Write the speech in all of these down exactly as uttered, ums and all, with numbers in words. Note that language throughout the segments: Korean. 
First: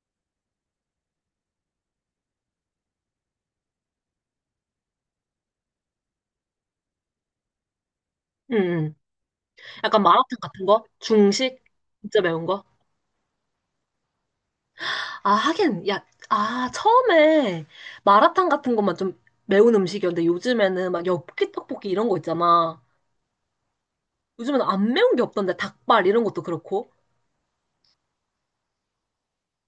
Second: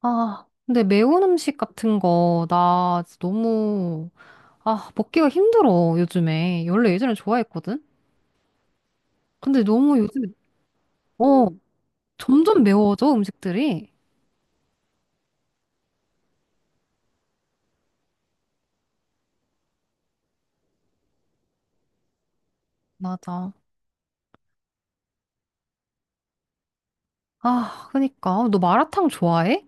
아, 근데 매운 음식 같은 거, 나 진짜 너무, 아, 먹기가 힘들어, 요즘에. 원래 예전에 좋아했거든? 응, 응. 근데 너무 약간 요즘에, 마라탕 같은 거? 어, 중식? 진짜 매운 점점 거? 매워져, 음식들이. 아, 하긴, 야, 아, 처음에 마라탕 같은 것만 좀 매운 음식이었는데 요즘에는 막 엽기 떡볶이 이런 거 있잖아. 맞아. 요즘에는 안 매운 게 없던데 닭발 이런 것도 그렇고. 아, 그니까. 어, 너 마라탕 좋아해?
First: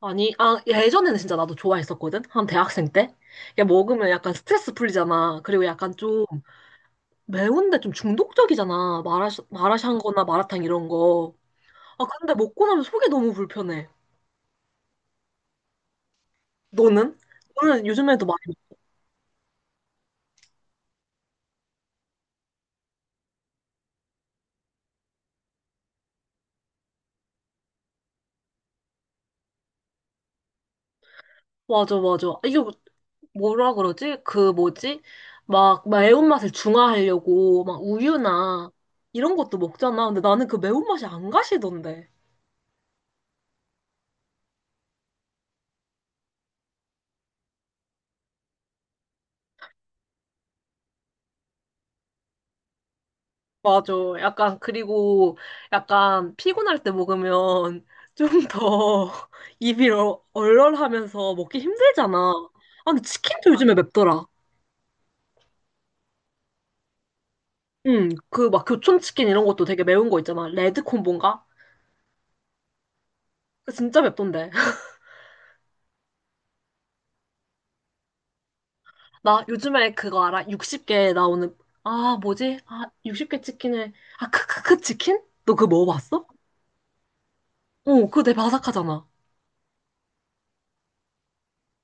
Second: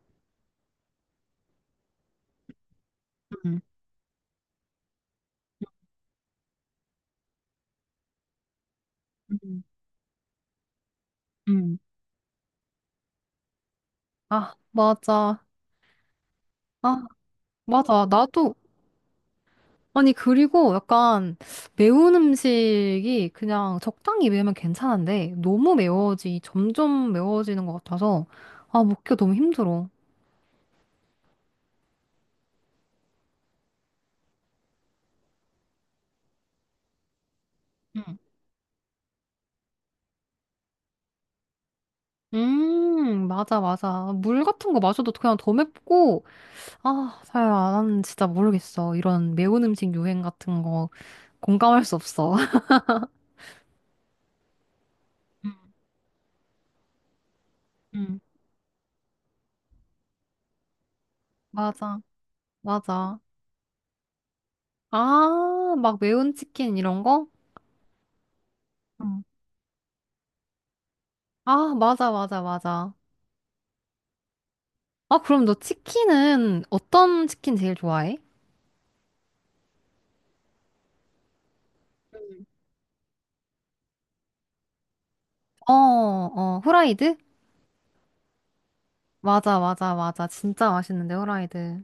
아니, 아, 예전에는 진짜 나도 좋아했었거든? 한 대학생 때? 음, 야, 먹으면 약간 스트레스 풀리잖아. 그리고 약간 좀 매운데 좀 중독적이잖아. 마라샹, 음, 마라샹 거나 마라탕 이런 거. 응. 아, 근데 먹고 나면 속이 너무 불편해. 아, 맞아. 아, 너는? 너는 맞아. 요즘에도 많이 나도, 아니, 그리고 약간 매운 음식이 그냥 적당히 매우면 괜찮은데, 너무 매워지, 점점 매워지는 것 같아서, 아, 먹기가 너무 힘들어. 맞아, 맞아. 이거 뭐라 그러지? 그 뭐지? 막 매운맛을 중화하려고 막 우유나 이런 것도 먹잖아. 근데 나는 그 매운맛이 안 가시던데. 음, 맞아, 맞아. 물 같은 거 마셔도 그냥 더 맵고, 아, 사야, 나는 진짜 모르겠어. 이런 매운 음식 유행 같은 거 공감할 수 없어. 맞아. 약간 그리고 약간 피곤할 때 먹으면 응, 좀 더 입이 얼- 얼얼하면서 먹기 맞아. 힘들잖아. 아, 근데 맞아. 치킨도 요즘에 맵더라. 아, 막 매운 치킨 이런 거? 응, 그 막 응. 교촌치킨 이런 것도 되게 매운 거 있잖아. 레드콤보인가? 아, 맞아, 맞아, 맞아. 그거 진짜 맵던데. 아, 그럼 너 치킨은 어떤 치킨 제일 좋아해? 나 요즘에 그거 알아? 육십 개 나오는, 아, 뭐지? 아, 육십 개 치킨을, 아, 크크크 치킨? 너 그거 어, 먹어봤어? 어, 후라이드? 어, 그거 되게 바삭하잖아. 맞아, 맞아, 맞아. 진짜 맛있는데, 후라이드.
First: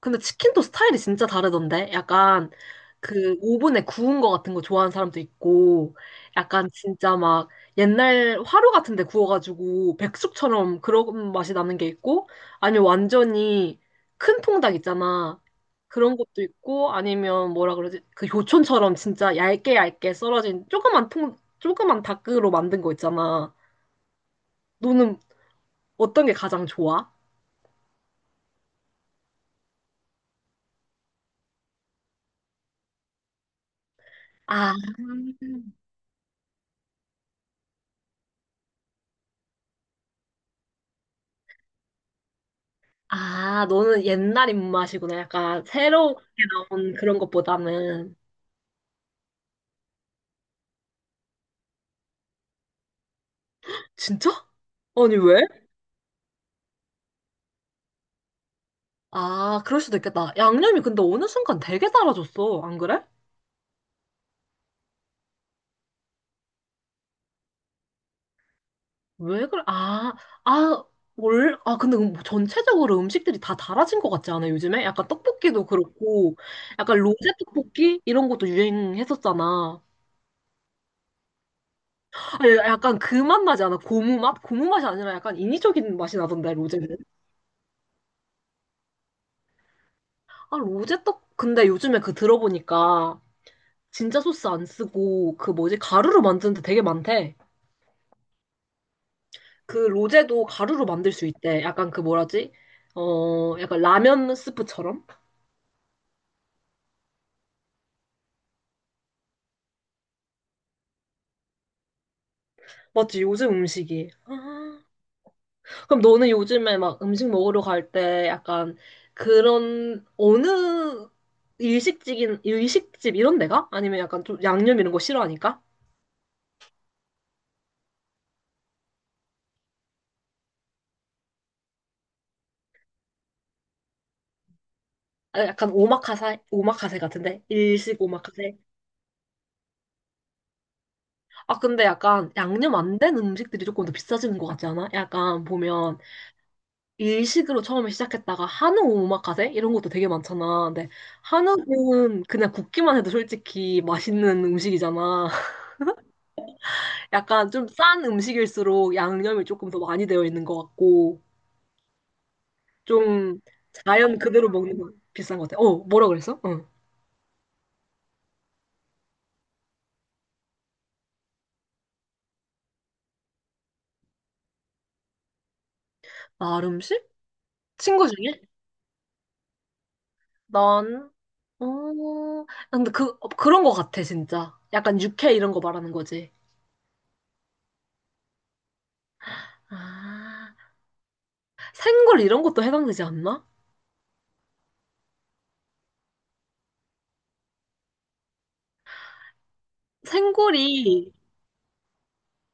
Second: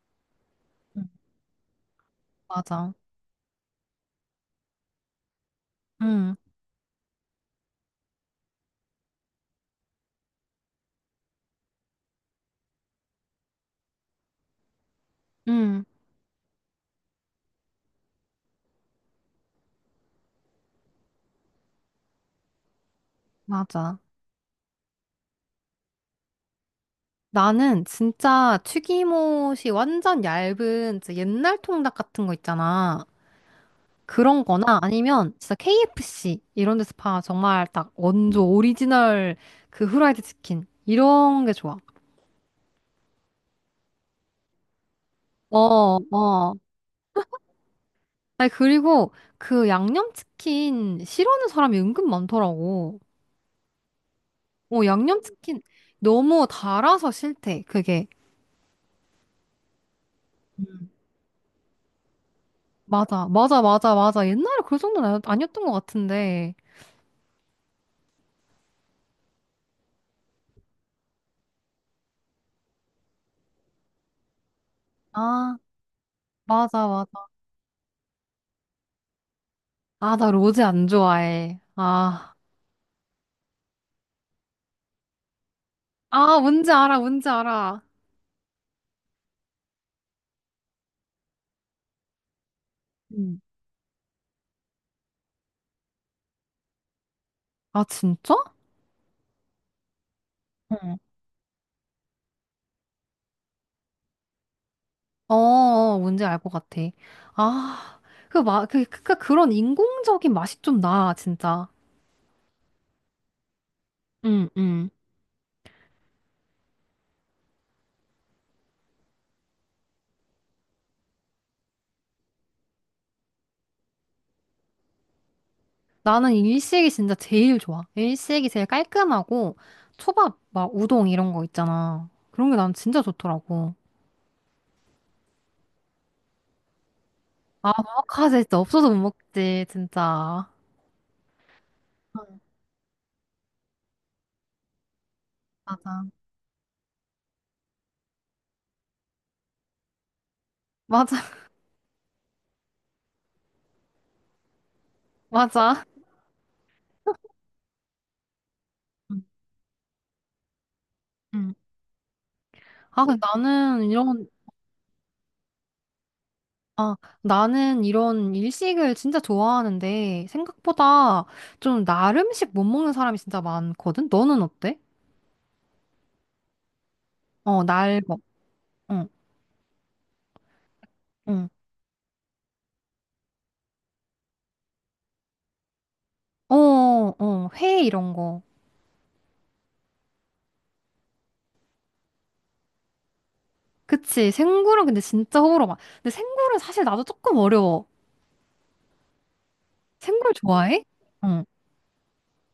근데 치킨도 스타일이 응. 진짜 다르던데? 약간 맞아. 그 오븐에 구운 거 같은 거 좋아하는 사람도 있고, 응, 약간 진짜 막 옛날 화로 같은 데 구워가지고 백숙처럼 그런 맛이 나는 게 있고, 아니면 완전히 큰 통닭 있잖아. 응, 그런 것도 있고, 아니면 뭐라 그러지? 그 요촌처럼 진짜 얇게 얇게 썰어진 조그만 통, 조그만 닭으로 만든 거 있잖아. 맞아. 너는 어떤 게 가장 좋아? 나는 진짜 튀김옷이 완전 얇은 진짜 옛날 통닭 같은 거 있잖아. 그런 아, 거나 아니면 진짜 케이에프씨 이런 데서 파 정말 딱 원조 오리지널 그 후라이드 치킨 이런 게 좋아. 아, 너는 옛날 입맛이구나. 어, 약간 새롭게 어. 나온 그런 것보다는. 아니 그리고 그 양념치킨 싫어하는 사람이 은근 많더라고. 진짜? 어, 아니, 왜? 양념치킨 너무 달아서 싫대. 그게. 아, 그럴 수도 있겠다. 양념이 근데 어느 순간 되게 달아졌어. 안 그래? 맞아. 맞아. 맞아. 맞아. 옛날에 그 정도는 아니- 아니었던 것 같은데. 왜 그래? 아, 아, 올, 아, 근데 음- 전체적으로 음식들이 다 달아진 것 같지 않아, 요즘에? 약간 아, 떡볶이도 그렇고, 약간 맞아. 로제 떡볶이? 이런 것도 유행했었잖아. 아, 나 로제 안 좋아해. 아, 아니, 약간 그 맛 나지 않아? 고무 맛? 고무 맛이 아니라 약간 인위적인 맛이 아, 나던데, 뭔지 로제는. 알아, 뭔지 알아. 아, 로제 떡, 근데 요즘에 그 들어보니까 응. 진짜 소스 안 쓰고 그 뭐지? 가루로 만드는 데 되게 많대. 아, 진짜? 그 로제도 가루로 응. 만들 수 있대. 약간 그 뭐라지? 어, 약간 라면 스프처럼? 어, 어, 뭔지 알 것 같아. 아, 그, 마, 그, 그, 그, 그런 인공적인 맛이 좀 나, 진짜. 맞지? 요즘 음식이. 응, 아, 응. 그럼 너는 요즘에 막 음식 먹으러 갈 때 약간 그런 어느 일식집인 일식집 이런 데가? 아니면 약간 좀 양념 이런 거 싫어하니까? 나는 일식이 진짜 제일 좋아. 일식이 제일 깔끔하고, 초밥, 막, 우동 이런 거 있잖아. 그런 게 난 진짜 좋더라고. 아, 약간 오마카세 오마카세 같은데? 아, 일식 오마카세 오마카세? 진짜 없어서 못 먹지, 진짜. 아, 근데 약간 양념 안 된 음식들이 조금 더 비싸지는 것 같지 않아? 약간 보면 맞아. 일식으로 처음에 시작했다가 한우 오마카세 이런 것도 되게 많잖아. 근데 맞아, 한우는 그냥 굽기만 해도 솔직히 맛있는 음식이잖아. 맞아. 약간 좀 싼 음식일수록 응, 양념이 조금 더 많이 되어 있는 것 같고 응. 아, 근데 좀 나는 자연 이런, 그대로 먹는 건 비싼 것 같아. 어, 뭐라 그랬어? 응. 아, 나는 이런 일식을 진짜 좋아하는데 생각보다 좀 날 음식 못 먹는 사람이 진짜 많거든? 너는 어때? 날 음식? 어, 날 친구 먹, 중에? 응, 난 응. 어, 근데 그 그런 것 같아 진짜. 약간 육회 이런 거 말하는 거지. 어, 어, 회 이런 거. 아, 생굴 이런 것도 해당되지 않나? 그치. 생굴은 근데 진짜 호불호 많. 근데 생굴은 사실 나도 조금 어려워. 생굴 좋아해? 생굴이 응,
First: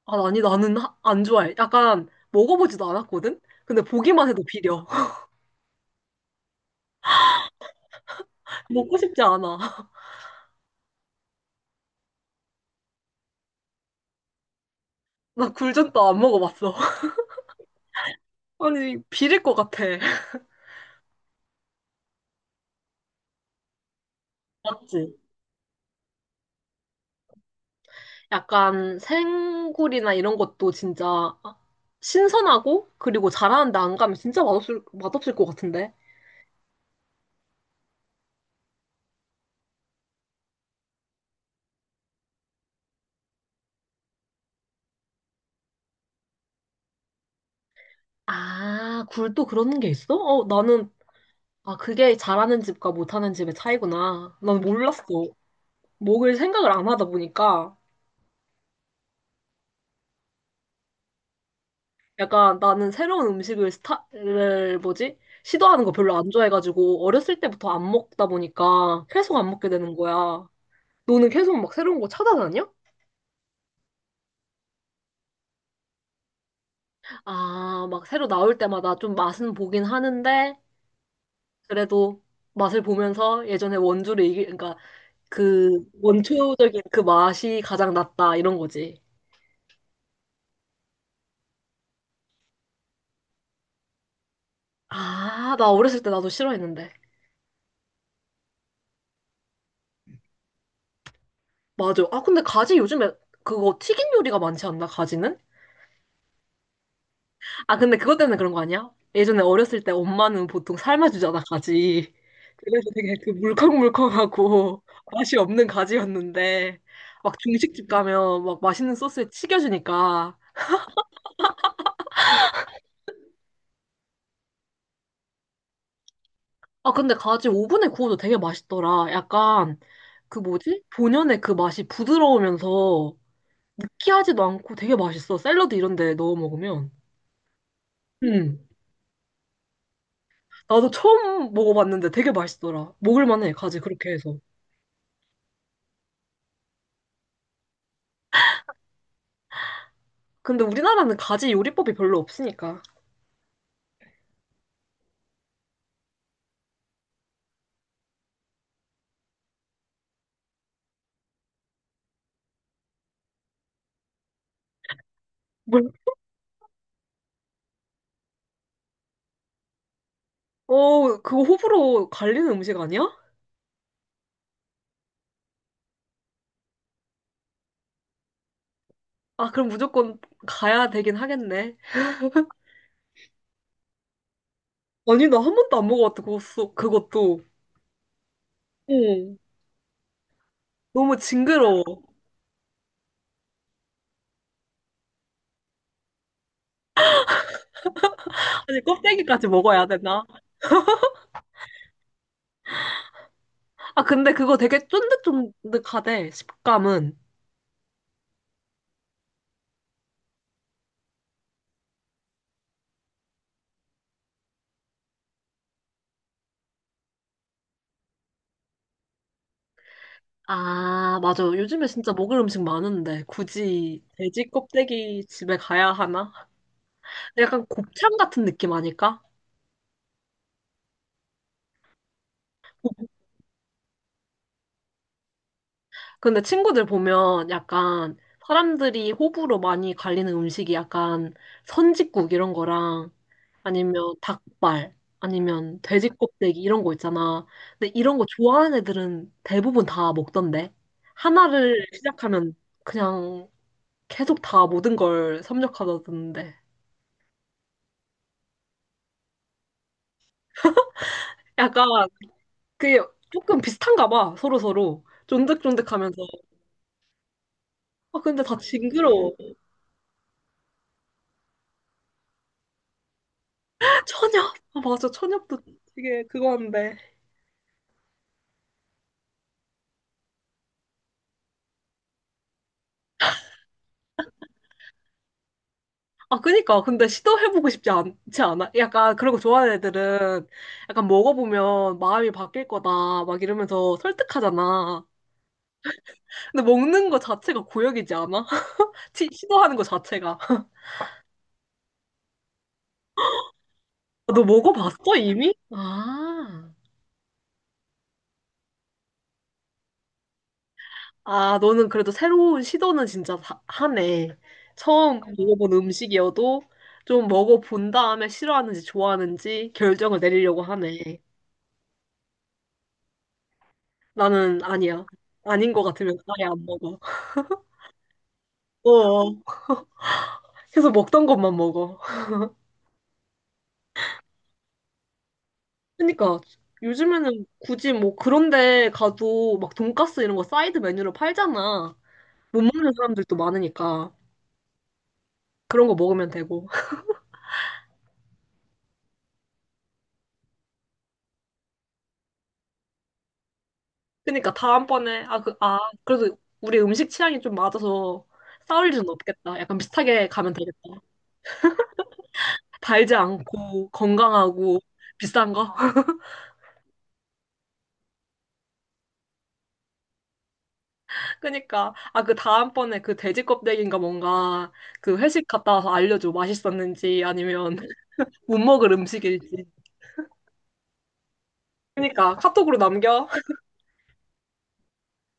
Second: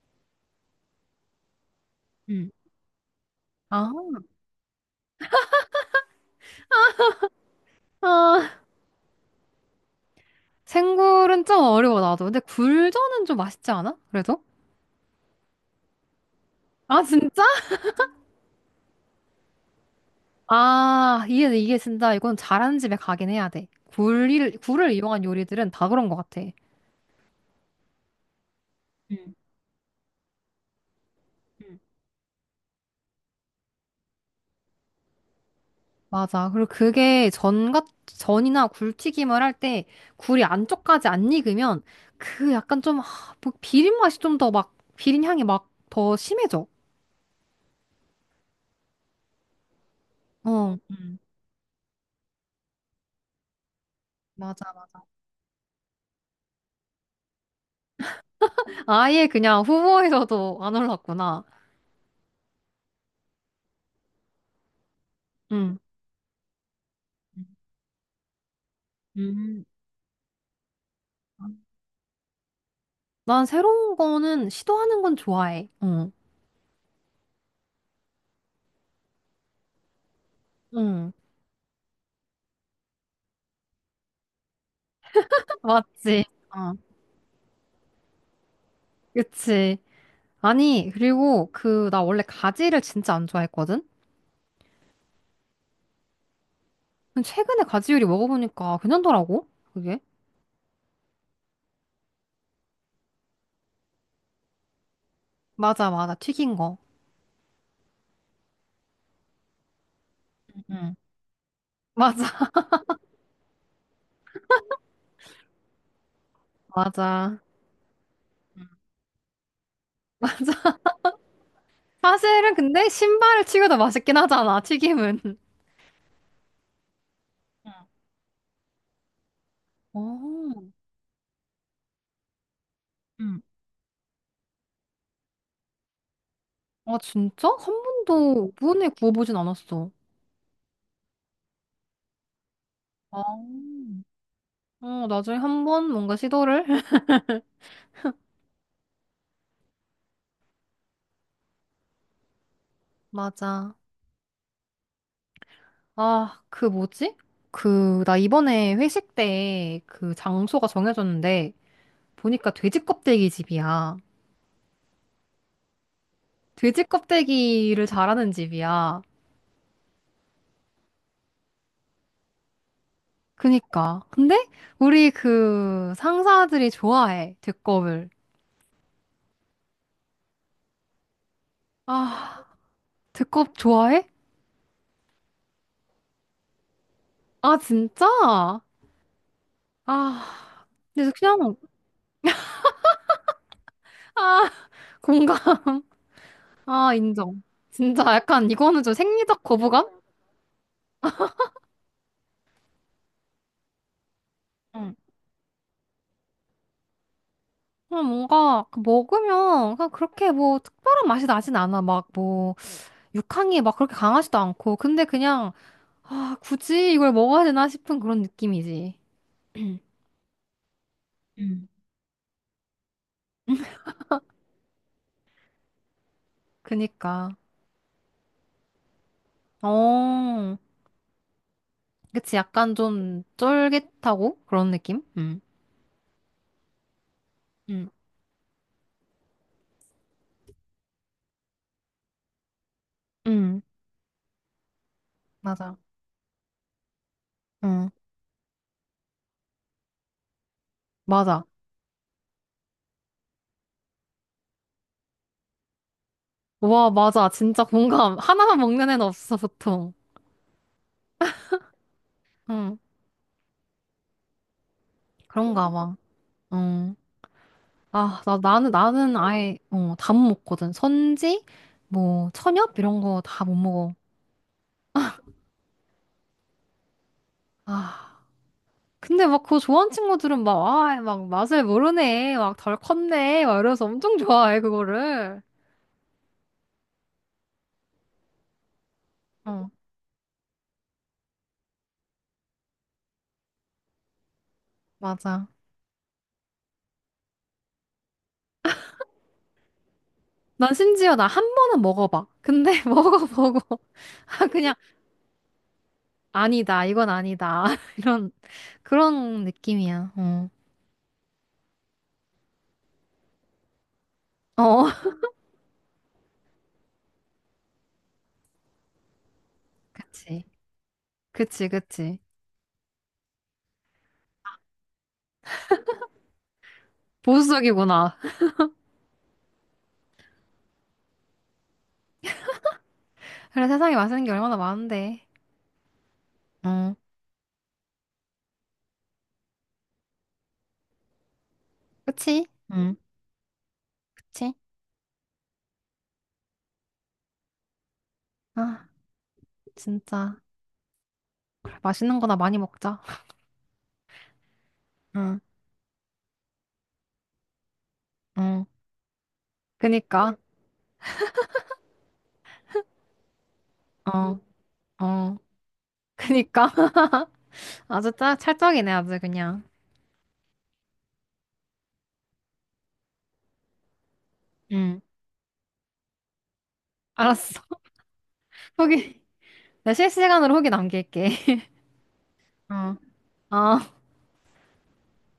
아, 아니, 나는 하- 안 좋아해. 약간 응. 먹어보지도 않았거든? 근데 아, 보기만 해도 비려. 아, 먹고 싶지 않아. 생굴은 좀 어려워, 나도. 근데 굴전은 좀 맛있지 않아? 그래도? 나 굴전도 안 먹어봤어. 아, 진짜? 아니, 비릴 것 같아. 아, 이게, 이게 진짜 이건 잘하는 집에 가긴 해야 돼. 굴을, 굴을 맞지? 이용한 요리들은 다 그런 것 같아. 약간 음, 생굴이나 이런 것도 진짜 음. 신선하고 그리고 잘하는데 안 가면 진짜 맛없을, 맛없을 것 같은데? 맞아. 그리고 그게 전 같, 전이나 굴튀김을 할 때 굴이 안쪽까지 안 익으면 그 약간 좀, 하, 뭐 비린 맛이 좀 더 막, 비린 향이 막 더 심해져. 아, 굴도 그런 게 있어? 어, 어, 나는, 음. 아, 그게 잘하는 집과 못하는 집의 차이구나. 난 맞아, 맞아. 몰랐어. 먹을 생각을 안 하다 보니까. 아예 그냥 후보에서도 안 올랐구나. 약간 나는 새로운 음식을 스타를 뭐지? 응. 시도하는 거 별로 안 좋아해가지고 어렸을 때부터 안 먹다 보니까 계속 안 음. 먹게 되는 거야. 너는 계속 막 새로운 거 찾아다녀? 난 새로운 거는 시도하는 건 좋아해. 응. 아, 막 새로 나올 때마다 좀 맛은 보긴 하는데 응. 그래도 맛을 보면서 예전에 원조를 이기, 그러니까 그 맞지? 어. 원초적인 그 맛이 가장 낫다 이런 거지. 그치. 아니, 그리고 그, 나 원래 가지를 진짜 안 좋아했거든? 아, 나 어렸을 때 나도 싫어했는데. 근데 최근에 가지 요리 먹어보니까 괜찮더라고, 그게. 맞아. 아, 근데 가지 요즘에 그거 튀긴 요리가 많지 않나, 가지는? 맞아, 맞아. 튀긴 거. 아, 근데 그것 때문에 그런 거 아니야? 예전에 어렸을 때 엄마는 보통 응. 삶아주잖아, 가지. 맞아, 그래서 되게 그 물컹물컹하고 맛이 없는 가지였는데, 맞아. 막 중식집 가면 막 응. 맛있는 소스에 튀겨주니까. 맞아. 사실은 근데 신발을 튀겨도 맛있긴 하잖아, 튀김은. 아, 근데 가지 응. 오븐에 구워도 되게 맛있더라. 약간 그 어, 뭐지? 본연의 그 맛이 부드러우면서 응. 느끼하지도 않고 되게 맛있어. 샐러드 이런 데 넣어 먹으면. 아, 진짜? 한 번도 음. 오븐에 구워보진 않았어. 나도 처음 먹어봤는데 되게 맛있더라. 아. 먹을 만해, 가지 그렇게 해서. 어, 나중에 한 번 뭔가 시도를. 근데 우리나라는 가지 요리법이 별로 없으니까. 맞아. 아, 그 뭐지? 그, 나 이번에 회식 때 그 장소가 정해졌는데 보니까 돼지 껍데기 집이야. 뭘? 돼지 껍데기를 잘하는 집이야. 어, 그거 호불호 갈리는 음식 아니야? 그니까. 근데 우리 그 상사들이 좋아해, 두껍을. 아, 그럼 무조건 가야 되긴 하겠네. 아, 두껍 좋아해? 아니, 나 한 번도 안 먹어봤다, 그것도. 그것도. 아, 진짜? 응. 아, 근데 너무 그냥, 징그러워. 아, 공감. 아, 인정. 진짜 약간 아니, 이거는 좀 생리적 껍데기까지 먹어야 거부감? 되나? 아, 근데 그거 되게 쫀득쫀득하대, 식감은. 그냥 뭔가 그 먹으면 그냥 그렇게 뭐 특별한 맛이 나진 않아. 막 뭐 육향이 막 그렇게 강하지도 않고. 근데 그냥 아, 굳이 이걸 먹어야 되나 싶은 그런 느낌이지. 아, 맞아. 음. 요즘에 진짜 먹을 음식 많은데, 굳이 돼지 껍데기 집에 가야 하나? 그니까. 약간 곱창 같은 느낌 아닐까? 어. 그치. 약간 좀 쫄깃하고 그런 느낌? 응 근데 친구들 보면 응 약간 사람들이 호불호 많이 갈리는 음식이 약간 선짓국 이런 거랑 응. 아니면 닭발 맞아. 아니면 돼지 껍데기 이런 거 있잖아. 응. 근데 이런 거 좋아하는 애들은 대부분 다 먹던데. 맞아. 하나를 시작하면 그냥 계속 다 모든 걸 섭렵하던데. 와, 맞아. 진짜 공감. 하나만 먹는 애는 없어, 보통. 약간 응. 그게 조금 비슷한가 봐. 서로서로. 그런가 봐. 쫀득쫀득하면서. 응. 아 아, 나, 근데 다 나는, 나는 징그러워. 아예, 어, 다 못 먹거든. 선지, 뭐, 천엽, 이런 거 다 못 먹어. 천엽. 아 맞아. 천엽도 되게 그거 한데. 아, 근데 막 그거 좋아하는 친구들은 막, 아, 막 맛을 모르네. 막 덜 컸네. 막 이러면서 엄청 좋아해, 그거를. 아, 그니까. 근데 시도해보고 싶지 않지 않아? 약간 그런 거 어, 좋아하는 애들은 약간 먹어보면 마음이 바뀔 거다. 막 이러면서 설득하잖아. 맞아. 근데 먹는 거 자체가 고역이지 않아? 시- 시도하는 거 자체가. 난 심지어 나 한 번은 먹어봐. 근데 먹어보고, 너 아, 그냥, 먹어봤어, 이미? 아. 아니다. 이건 아니다. 이런, 그런 느낌이야. 어. 아, 너는 그래도 새로운 시도는 진짜 다- 하네. 어, 처음 먹어본 음식이어도 좀 먹어본 다음에 싫어하는지 좋아하는지 결정을 그치. 내리려고 하네. 그치, 그치. 나는 아니야. 아닌 것 같으면 아예 안 먹어. 보수적이구나. 어. 계속 먹던 것만 먹어. 그래, 세상에 맛있는 게 얼마나 많은데. 그러니까 어. 요즘에는 굳이 뭐 그런 데 가도 막 돈가스 이런 거 사이드 메뉴로 팔잖아. 그치? 못 먹는 응, 사람들도 많으니까 그치? 그런 거 먹으면 되고. 아, 진짜. 맛있는 거나 많이 먹자. 그러니까 다음번에 응, 아, 그, 아, 그래도 우리 음식 취향이 좀 맞아서 응. 싸울 일은 없겠다. 약간 비슷하게 그니까, 가면 되겠다. 달지 않고 어, 건강하고 어. 비싼 거. 그니까. 아주 짜, 찰떡이네, 아주 그냥. 그러니까 아, 그 다음번에 그 돼지 껍데기인가 뭔가 응, 그 회식 갔다 와서 알려줘. 맛있었는지 알았어. 아니면 못 먹을 후기. 음식일지. 내 실시간으로 후기 남길게. 그러니까 카톡으로 어. 남겨. 어.